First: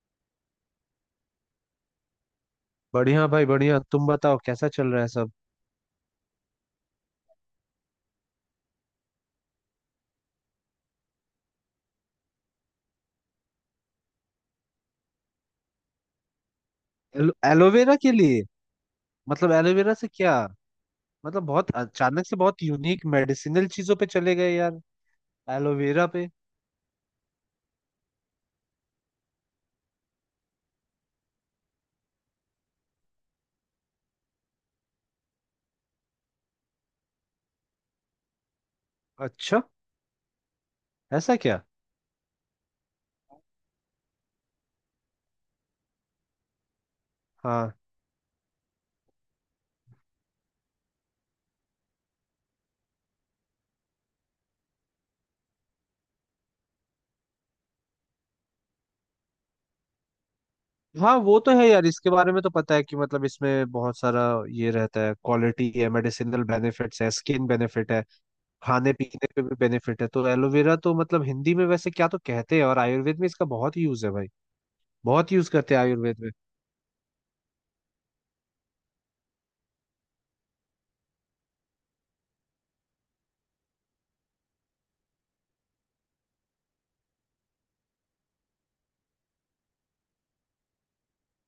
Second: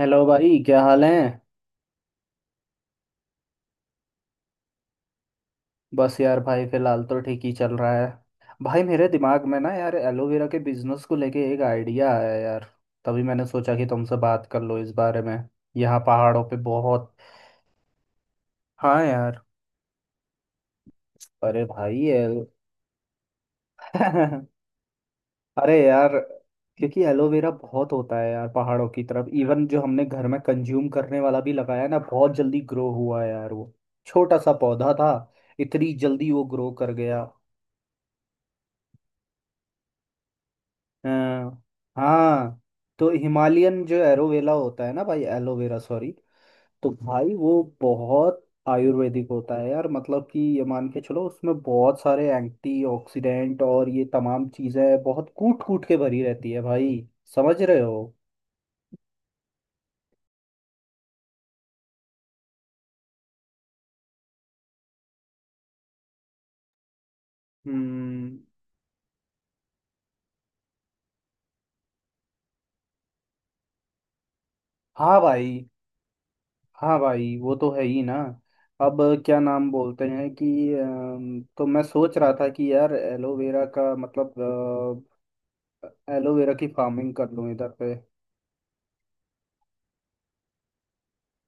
Hello भाई, क्या हाल है। बढ़िया भाई, बढ़िया। तुम बताओ कैसा चल रहा है सब। बस यार भाई, फिलहाल तो ठीक ही चल रहा है। भाई मेरे दिमाग में ना यार एलोवेरा के बिजनेस को लेके एक आइडिया आया यार। तभी मैंने सोचा कि तुमसे बात कर लो इस बारे में। यहाँ पहाड़ों पे बहुत एलोवेरा के लिए? हाँ यार। मतलब एलोवेरा से क्या? मतलब अरे बहुत भाई अचानक से एल बहुत यूनिक मेडिसिनल चीजों पे चले गए यार। अरे एलोवेरा यार, पे? क्योंकि एलोवेरा बहुत होता है यार पहाड़ों की तरफ। इवन जो हमने घर में कंज्यूम करने वाला भी लगाया ना, बहुत जल्दी ग्रो हुआ है यार वो। छोटा सा पौधा था, इतनी जल्दी वो ग्रो कर गया। अच्छा, ऐसा क्या? हाँ। हाँ, तो हिमालयन जो एरोवेला होता है ना भाई, एलोवेरा सॉरी। तो भाई वो हाँ, बहुत आयुर्वेदिक होता है यार। मतलब कि ये मान के चलो, उसमें बहुत सारे एंटीऑक्सीडेंट और ये तमाम चीज़ें बहुत कूट कूट के भरी रहती है भाई। समझ रहे हो। हाँ वो तो है यार, इसके बारे में तो पता है कि मतलब इसमें बहुत सारा ये रहता है। क्वालिटी है, मेडिसिनल बेनिफिट्स है, स्किन बेनिफिट है, हम्म। खाने पीने पे भी बेनिफिट है। तो एलोवेरा तो मतलब हिंदी में वैसे क्या तो कहते हैं, और आयुर्वेद में इसका बहुत यूज है भाई। हाँ बहुत यूज भाई। करते हैं आयुर्वेद में। हाँ भाई, वो तो है ही ना। अब क्या नाम बोलते हैं कि तो मैं सोच रहा था कि यार एलोवेरा का मतलब एलोवेरा की फार्मिंग कर लूँ इधर पे।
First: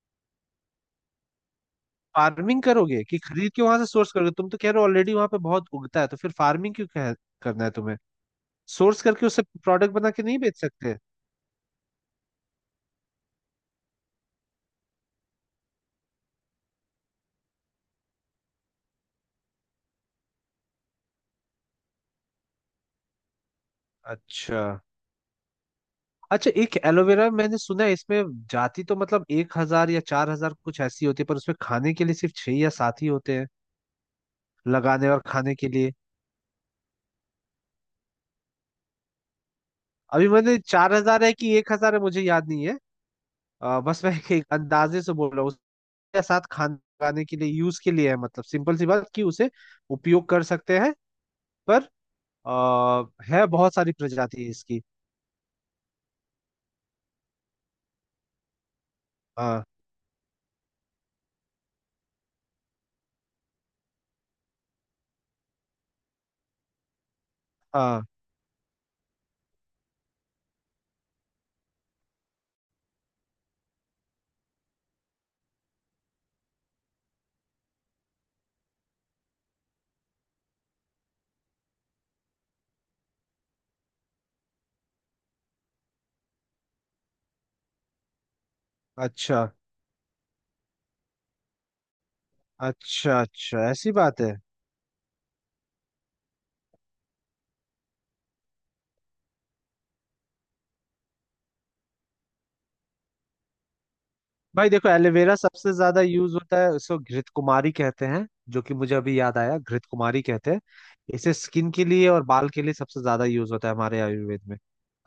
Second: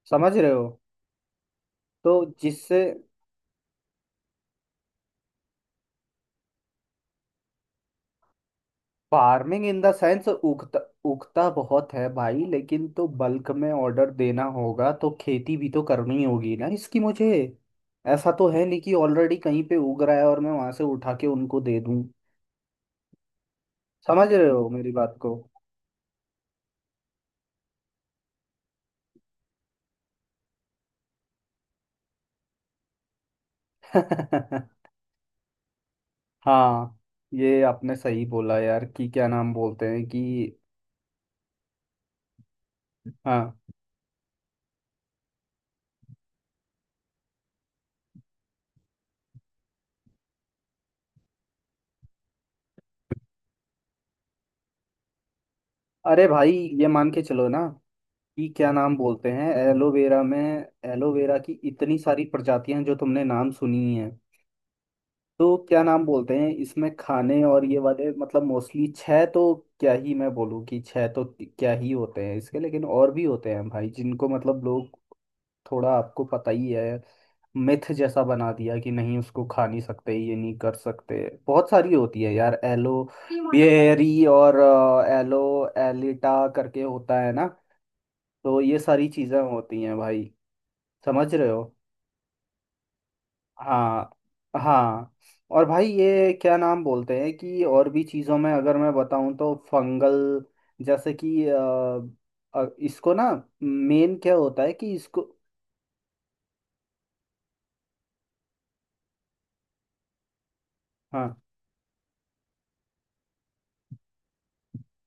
समझ रहे हो। तो फार्मिंग जिससे करोगे कि खरीद के वहां से सोर्स करोगे? तुम तो कह रहे हो ऑलरेडी वहां पे बहुत उगता है, तो फिर फार्मिंग क्यों करना है तुम्हें? सोर्स करके उससे फार्मिंग इन द प्रोडक्ट बना के सेंस नहीं बेच उगता, सकते? उगता बहुत है भाई, लेकिन तो बल्क में ऑर्डर देना होगा तो खेती भी तो करनी होगी ना इसकी मुझे। ऐसा तो है नहीं कि ऑलरेडी कहीं पे उग रहा है और मैं वहां से उठा के उनको दे दूं। समझ रहे अच्छा। हो मेरी बात को। अच्छा, एक एलोवेरा मैंने सुना है इसमें जाति तो मतलब 1,000 या 4,000 कुछ ऐसी होती है, पर उसमें खाने के लिए सिर्फ छह या सात ही होते हैं। लगाने और खाने के लिए। हाँ ये आपने सही बोला यार कि क्या नाम बोलते हैं कि। अभी मैंने 4,000 है कि 1,000 है, मुझे याद नहीं है। हाँ। बस मैं एक अंदाजे से बोल रहा हूँ। उसके साथ खाने लगाने के लिए यूज के लिए है, मतलब सिंपल सी बात कि उसे उपयोग कर सकते हैं। पर आ, है बहुत सारी प्रजाति इसकी। अरे भाई, ये मान के चलो ना कि क्या नाम बोलते हैं हाँ। एलोवेरा में। एलोवेरा की इतनी सारी प्रजातियां हैं जो तुमने नाम सुनी है। तो क्या नाम बोलते हैं इसमें खाने और ये हाँ, वाले, मतलब मोस्टली छह तो। क्या ही मैं बोलूँ कि छह तो क्या ही होते हैं इसके, लेकिन और भी होते हैं भाई जिनको मतलब लोग। थोड़ा आपको पता ही है। मिथ जैसा बना दिया कि नहीं उसको खा नहीं सकते, ये नहीं कर सकते। बहुत सारी होती है यार एलो बेरी और एलो एलिटा करके होता है ना। तो ये सारी चीजें अच्छा। होती हैं भाई। समझ रहे हो। अच्छा, अच्छा ऐसी हाँ बात है। हाँ। और भाई ये क्या नाम बोलते हैं कि, और भी चीज़ों में अगर मैं बताऊँ तो फंगल जैसे कि इसको ना मेन क्या होता भाई है देखो, कि इसको। एलोवेरा सबसे ज्यादा यूज होता है, इसको घृत कुमारी कहते हैं। जो कि मुझे अभी याद आया, घृत कुमारी कहते हैं इसे। हाँ। स्किन के लिए और बाल के लिए सबसे ज्यादा यूज होता है हमारे आयुर्वेद में,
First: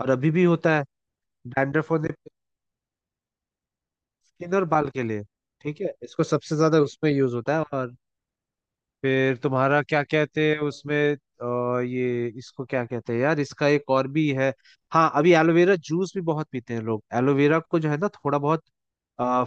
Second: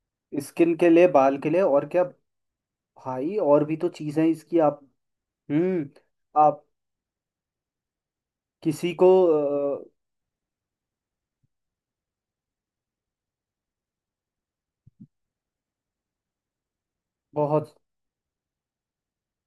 और अभी भी स्किन होता है। के लिए, बाल के लिए, और डैंड्रफ क्या। होने पे, भाई और भी तो चीज़ें हैं स्किन इसकी, और आप। बाल के लिए। ठीक हम्म। है, इसको सबसे आप ज्यादा उसमें यूज होता है। और किसी को फिर तुम्हारा अ, क्या कहते हैं उसमें, ये इसको क्या कहते हैं यार, इसका एक और भी है। हाँ, अभी एलोवेरा जूस भी बहुत पीते हैं लोग। एलोवेरा बहुत। को जो है ना, थोड़ा बहुत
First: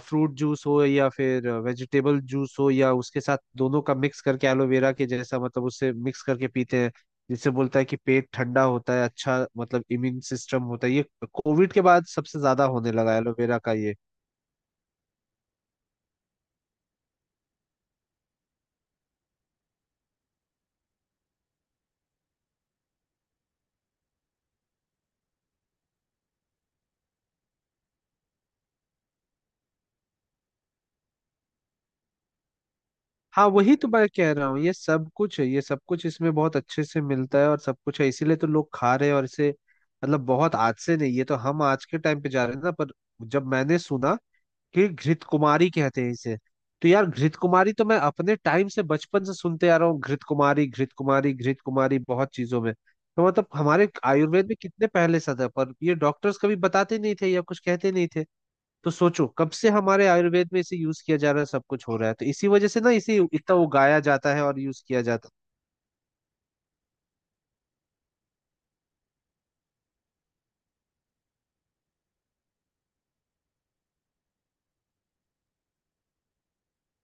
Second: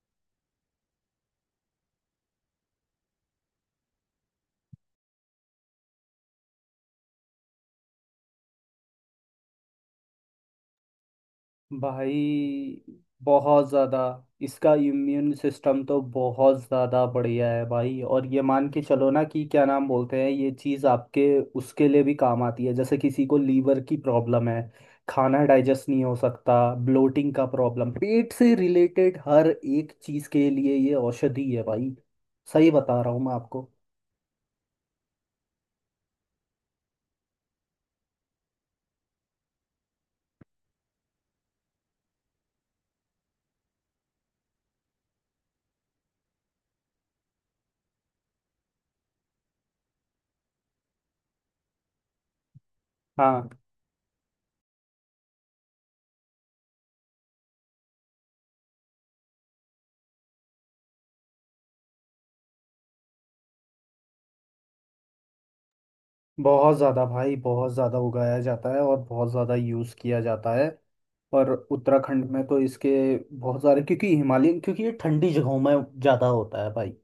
फ्रूट जूस हो या फिर वेजिटेबल जूस हो या उसके साथ दोनों का मिक्स करके एलोवेरा के जैसा मतलब उससे मिक्स करके पीते हैं। जिससे बोलता है कि पेट ठंडा होता है, अच्छा मतलब इम्यून सिस्टम होता है ये। कोविड के बाद सबसे ज्यादा भाई होने लगा एलोवेरा बहुत का ये। ज़्यादा। इसका इम्यून सिस्टम तो बहुत ज़्यादा बढ़िया है भाई। और ये मान के चलो ना कि क्या नाम बोलते हैं, ये चीज़ आपके उसके लिए भी काम आती है। जैसे किसी को लीवर की प्रॉब्लम है, खाना डाइजेस्ट नहीं हो सकता, ब्लोटिंग का प्रॉब्लम, पेट से रिलेटेड हर एक चीज़ के लिए ये औषधि है भाई। सही बता रहा हूँ मैं हाँ, आपको। वही तो मैं कह रहा हूँ। ये सब कुछ है, ये सब कुछ इसमें बहुत अच्छे से मिलता है और सब कुछ है, इसीलिए तो लोग खा रहे हैं। और इसे मतलब बहुत आज से नहीं, ये तो हम आज के टाइम पे जा रहे हैं ना, पर जब मैंने सुना कि घृत कुमारी कहते हैं इसे, तो यार घृत कुमारी तो मैं अपने टाइम से बचपन से सुनते आ रहा हूँ। घृत कुमारी, घृत कुमारी, घृत कुमारी बहुत चीजों में। तो मतलब हाँ, हमारे आयुर्वेद में कितने पहले से था, पर ये डॉक्टर्स कभी बताते नहीं थे या कुछ कहते नहीं थे। तो सोचो कब से हमारे आयुर्वेद में इसे यूज किया जा रहा है, सब कुछ हो रहा है। तो इसी वजह से ना इसे इतना उगाया जाता है और यूज किया जाता है। बहुत ज़्यादा भाई, बहुत ज़्यादा उगाया जाता है और बहुत ज़्यादा यूज़ किया जाता है। पर उत्तराखंड में तो इसके बहुत सारे, क्योंकि हिमालयन, क्योंकि ये ठंडी जगहों में ज़्यादा होता है भाई।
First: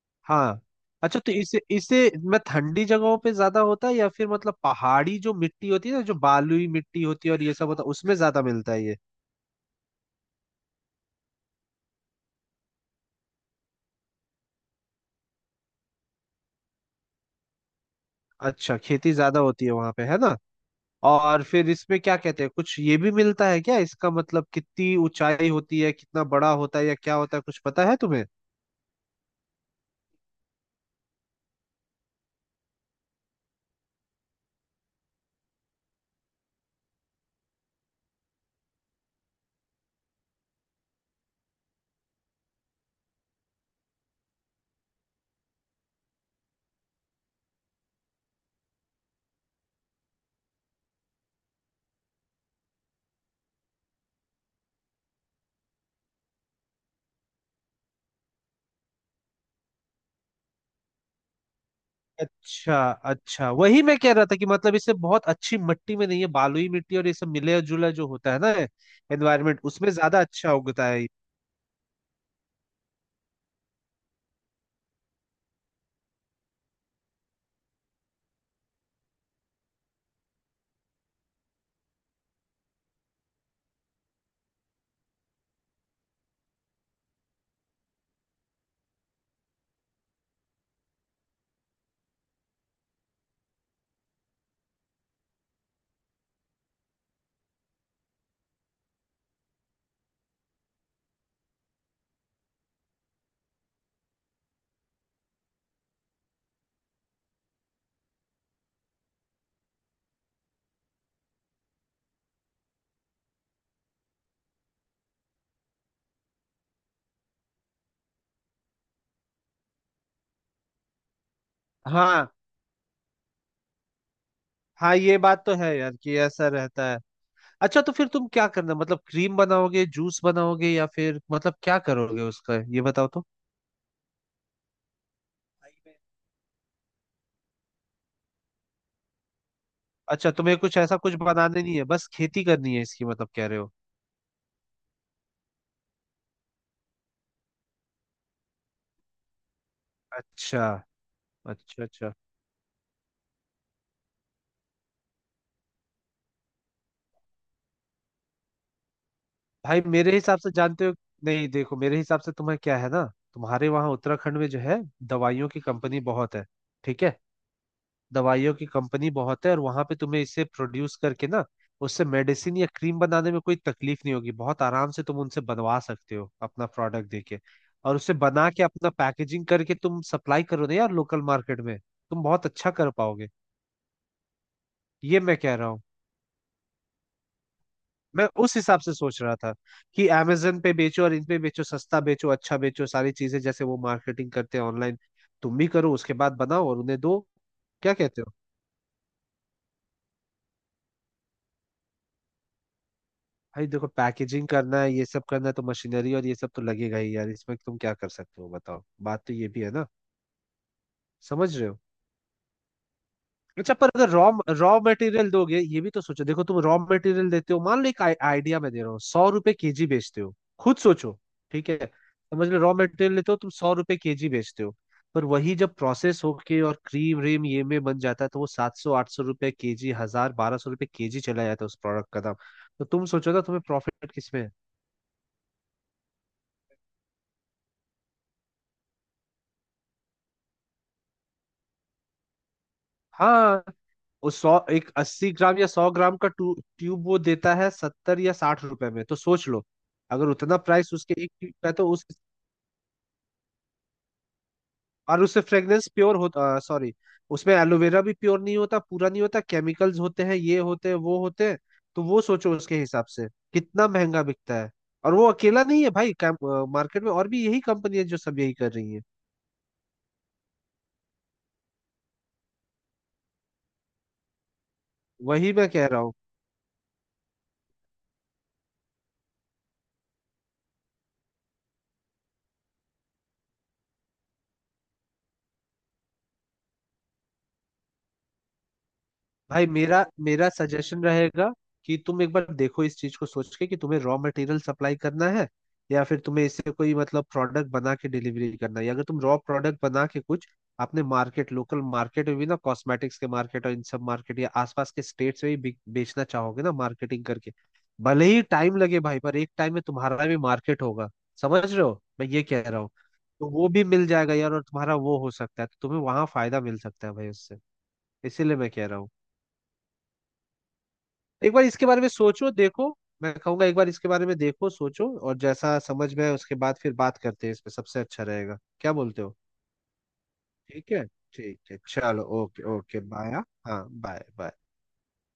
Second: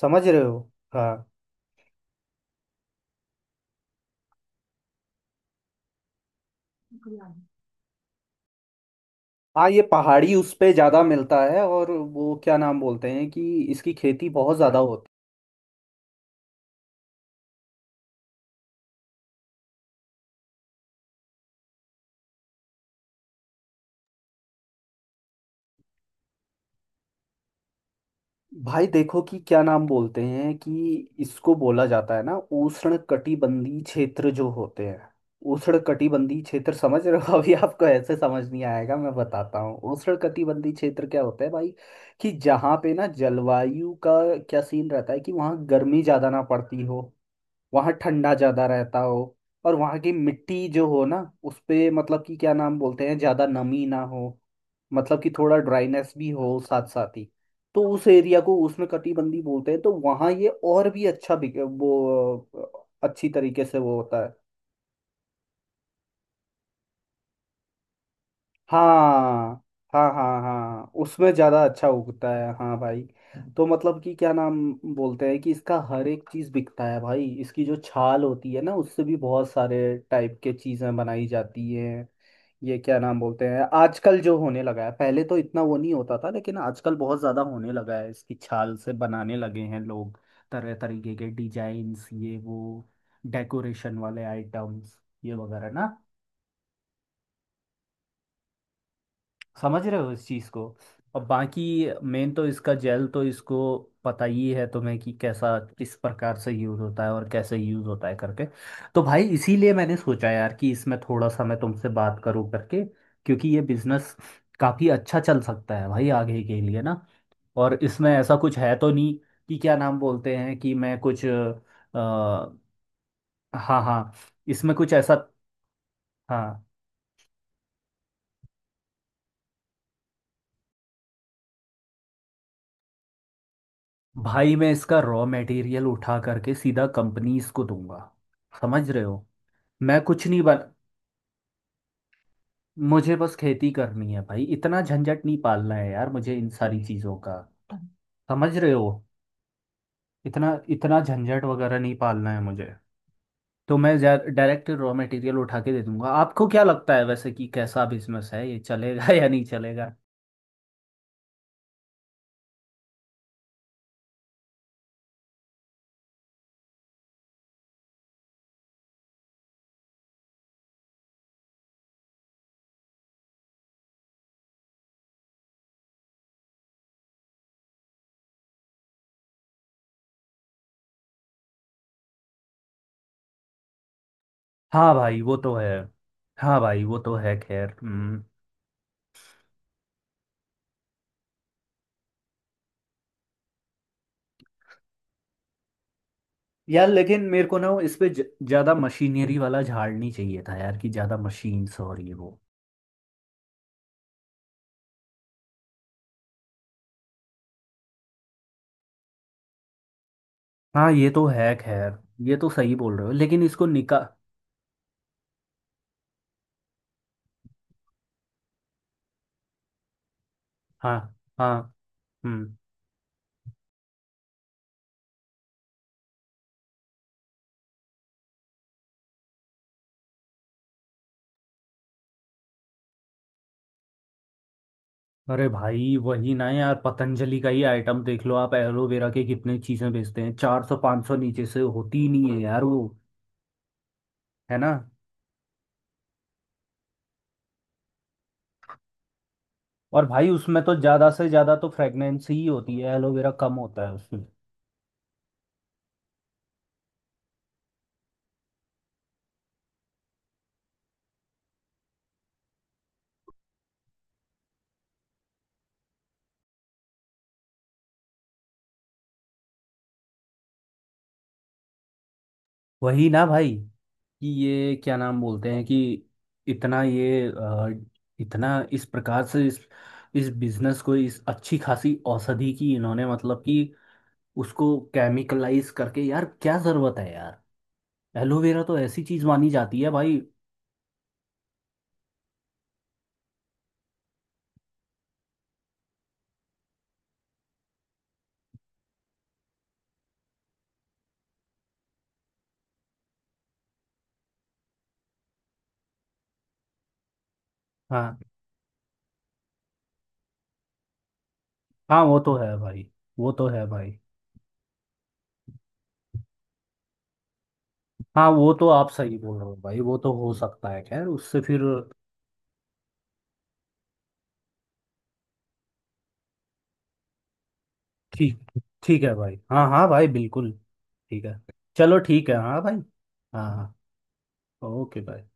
समझ रहे हो। हाँ। अच्छा, हाँ। तो इसे इसे मैं ठंडी जगहों पे ज्यादा होता है या फिर मतलब पहाड़ी जो मिट्टी होती है ना, जो बालुई मिट्टी होती है और ये सब होता है, उसमें ज्यादा मिलता है ये? हाँ, ये पहाड़ी उस पे ज़्यादा मिलता है। और वो क्या नाम बोलते हैं कि इसकी खेती बहुत ज़्यादा होती है। अच्छा, खेती ज्यादा होती है वहां पे, है ना? और फिर इसमें क्या कहते हैं, कुछ ये भी मिलता है क्या इसका? मतलब कितनी ऊंचाई होती है, कितना बड़ा होता है या क्या होता है, कुछ पता है तुम्हें? भाई देखो कि क्या नाम बोलते हैं कि, इसको बोला जाता है ना उष्ण कटिबंधीय क्षेत्र जो होते हैं। उष्ण कटिबंधीय क्षेत्र, समझ रहे हो। अभी आपको ऐसे समझ नहीं आएगा, मैं बताता हूँ उष्ण कटिबंधीय क्षेत्र क्या होता है भाई। कि जहाँ पे ना जलवायु का क्या सीन रहता है कि वहाँ गर्मी ज्यादा ना पड़ती हो, वहाँ ठंडा ज़्यादा रहता हो। और वहाँ की मिट्टी जो हो ना, उस पे मतलब कि क्या नाम बोलते हैं, ज़्यादा नमी ना हो। मतलब कि थोड़ा ड्राइनेस भी हो साथ साथ ही। तो उस एरिया को उसमें कटिबंधी बोलते हैं। तो वहाँ ये और भी अच्छा वो अच्छा, अच्छी अच्छा, तरीके से वही वो मैं कह होता रहा है। था कि मतलब इसे बहुत अच्छी मिट्टी में नहीं है, बालुई मिट्टी और ये सब मिले जुला जो होता है ना, एनवायरमेंट हाँ। उसमें हाँ ज्यादा हाँ अच्छा हाँ, उगता है। उसमें ज़्यादा अच्छा उगता है हाँ भाई। तो मतलब कि क्या नाम बोलते हैं कि इसका हर एक चीज़ बिकता है भाई। इसकी जो छाल होती है ना, उससे भी बहुत सारे टाइप के चीज़ें बनाई जाती हैं। ये क्या नाम बोलते हैं आजकल जो होने लगा है, पहले तो इतना वो नहीं होता था, लेकिन आजकल बहुत ज़्यादा होने लगा है। इसकी छाल से बनाने लगे हैं लोग तरह तरीके के डिजाइन्स, ये वो, डेकोरेशन वाले आइटम्स, ये वगैरह ना। समझ रहे हो इस चीज़ को। और बाकी मेन तो इसका जेल तो, इसको पता ही है तुम्हें कि कैसा किस प्रकार से यूज़ होता है और कैसे यूज़ होता है करके। तो भाई इसीलिए मैंने सोचा यार कि इसमें थोड़ा सा मैं तुमसे बात करूं करके। क्योंकि ये बिजनेस काफ़ी अच्छा चल सकता है भाई आगे के लिए ना। और इसमें ऐसा कुछ है तो नहीं कि क्या नाम बोलते हैं कि मैं कुछ हाँ, हाँ हाँ, इसमें कुछ हाँ, ऐसा। ये बात तो है यार, कि ऐसा हाँ रहता है। अच्छा, तो फिर तुम क्या करना, मतलब क्रीम बनाओगे, जूस बनाओगे, या फिर मतलब क्या करोगे उसका, ये बताओ तो। भाई, मैं इसका रॉ मटेरियल उठा करके सीधा कंपनीज को दूंगा। समझ रहे हो। मैं कुछ अच्छा, नहीं तुम्हें बन। कुछ ऐसा कुछ बनाने नहीं है, बस खेती करनी है इसकी, मुझे मतलब बस कह रहे खेती हो? करनी है भाई, इतना झंझट नहीं पालना है यार मुझे इन सारी चीज़ों का। समझ रहे हो। इतना अच्छा। इतना झंझट वगैरह अच्छा, नहीं अच्छा। पालना है मुझे। तो मैं डायरेक्ट रॉ मटेरियल उठा के दे दूंगा। आपको क्या लगता है वैसे कि कैसा बिजनेस है, ये चलेगा या नहीं भाई चलेगा। मेरे हिसाब से, जानते हो, नहीं देखो, मेरे हिसाब से तुम्हें क्या है ना, तुम्हारे वहां उत्तराखंड में जो है, दवाइयों की कंपनी बहुत है। ठीक है, दवाइयों की कंपनी बहुत है, और वहां पे तुम्हें इसे प्रोड्यूस करके ना उससे मेडिसिन या क्रीम बनाने में कोई तकलीफ नहीं होगी। बहुत आराम से तुम उनसे बनवा सकते हो अपना प्रोडक्ट देके, और उसे बना के अपना पैकेजिंग करके तुम सप्लाई करो ना यार लोकल मार्केट में, तुम बहुत अच्छा कर पाओगे। हाँ भाई ये वो मैं तो कह है। रहा हूँ। हाँ भाई वो तो है खैर। मैं उस हिसाब से सोच रहा था कि amazon पे बेचो और इन पे बेचो, सस्ता बेचो, अच्छा बेचो, सारी चीजें जैसे वो मार्केटिंग करते हैं ऑनलाइन, तुम भी करो, उसके बाद बनाओ और यार उन्हें लेकिन दो। मेरे को ना वो क्या इस पे कहते हो? ज्यादा मशीनरी वाला झाड़ नहीं चाहिए था यार कि ज्यादा मशीन्स और ये वो। भाई देखो, पैकेजिंग करना है, ये सब करना है, तो मशीनरी और ये सब तो लगेगा ही यार इसमें, तुम क्या कर सकते हो बताओ? बात तो ये भी है ना, हाँ ये तो है समझ रहे हो? खैर। ये तो सही बोल रहे हो, लेकिन इसको अच्छा पर निका। अगर रॉ रॉ मटेरियल दोगे, ये भी तो सोचो। देखो, तुम रॉ मटेरियल देते हो, मान लो, एक आइडिया मैं दे रहा हूँ, 100 रुपए/किलो बेचते हो, खुद हाँ सोचो। ठीक हाँ। है, समझ हम्म। लो रॉ मटेरियल लेते हो, तुम 100 रुपए/किलो बेचते हो। पर वही जब प्रोसेस होके और क्रीम व्रीम ये में बन जाता है, तो वो 700–800 रुपए/किलो, 1,000–1,200 रुपए/किलो चला जाता है उस प्रोडक्ट का दाम। तो तुम सोचो ना, तुम्हें प्रॉफिट किसमें है? अरे भाई वही ना यार, पतंजलि का ही आइटम देख लो आप, एलोवेरा के कितने चीजें बेचते हैं, 400 500 नीचे से होती ही नहीं है यार वो। हाँ, वो है सौ ना। एक 80 ग्राम या 100 ग्राम का ट्यूब वो देता है 70 या 60 रुपए में, तो सोच लो। और अगर भाई उतना उसमें तो प्राइस ज्यादा उसके से एक ट्यूब ज्यादा का तो है तो उस, फ्रेगनेंस ही होती है, एलोवेरा कम होता है उसमें। और उससे फ्रेग्रेंस प्योर होता, सॉरी, उसमें एलोवेरा भी प्योर नहीं होता, पूरा नहीं होता, केमिकल्स होते हैं, ये होते हैं, वो होते हैं। तो वो सोचो उसके हिसाब से कितना महंगा बिकता है। और वो अकेला नहीं है भाई, मार्केट में और भी यही कंपनी है जो सब यही कर रही है। वही ना भाई कि ये क्या नाम बोलते वही हैं मैं कि, कह रहा हूँ। इतना ये इतना इस प्रकार से इस बिजनेस को, इस अच्छी खासी औषधि की इन्होंने मतलब कि उसको केमिकलाइज करके यार, क्या जरूरत है यार। एलोवेरा तो ऐसी चीज मानी भाई जाती है मेरा भाई। मेरा सजेशन रहेगा कि तुम एक बार देखो इस चीज को सोच के, कि तुम्हें रॉ मटेरियल सप्लाई करना है, या फिर तुम्हें इससे कोई मतलब प्रोडक्ट बना के डिलीवरी करना है, या अगर तुम रॉ प्रोडक्ट बना के कुछ अपने मार्केट, लोकल मार्केट में भी ना, कॉस्मेटिक्स के मार्केट और इन सब मार्केट या आसपास के स्टेट्स में भी बेचना चाहोगे ना मार्केटिंग करके। हाँ। भले ही टाइम लगे भाई, पर एक टाइम में तुम्हारा भी मार्केट होगा। समझ रहे हो हाँ वो मैं तो ये है कह रहा भाई, हूँ? वो तो तो है वो भी भाई। मिल जाएगा यार, और तुम्हारा वो हो सकता है, तो तुम्हें वहां फायदा मिल सकता है भाई उससे। हाँ वो इसीलिए तो मैं कह आप रहा हूँ सही बोल रहे हो भाई, वो तो हो सकता है खैर उससे एक फिर। बार इसके बारे में सोचो देखो। मैं कहूंगा एक बार इसके बारे में देखो, सोचो, और जैसा समझ में आए उसके बाद फिर बात करते हैं इस पे, सबसे अच्छा रहेगा। ठीक, क्या ठीक है बोलते हो? भाई। हाँ हाँ भाई बिल्कुल ठीक है। ठीक है। ठीक है, चलो चलो, ठीक है हाँ ओके, भाई। Okay, bye. हाँ हाँ। हाँ, बाय बाय। ओके भाई।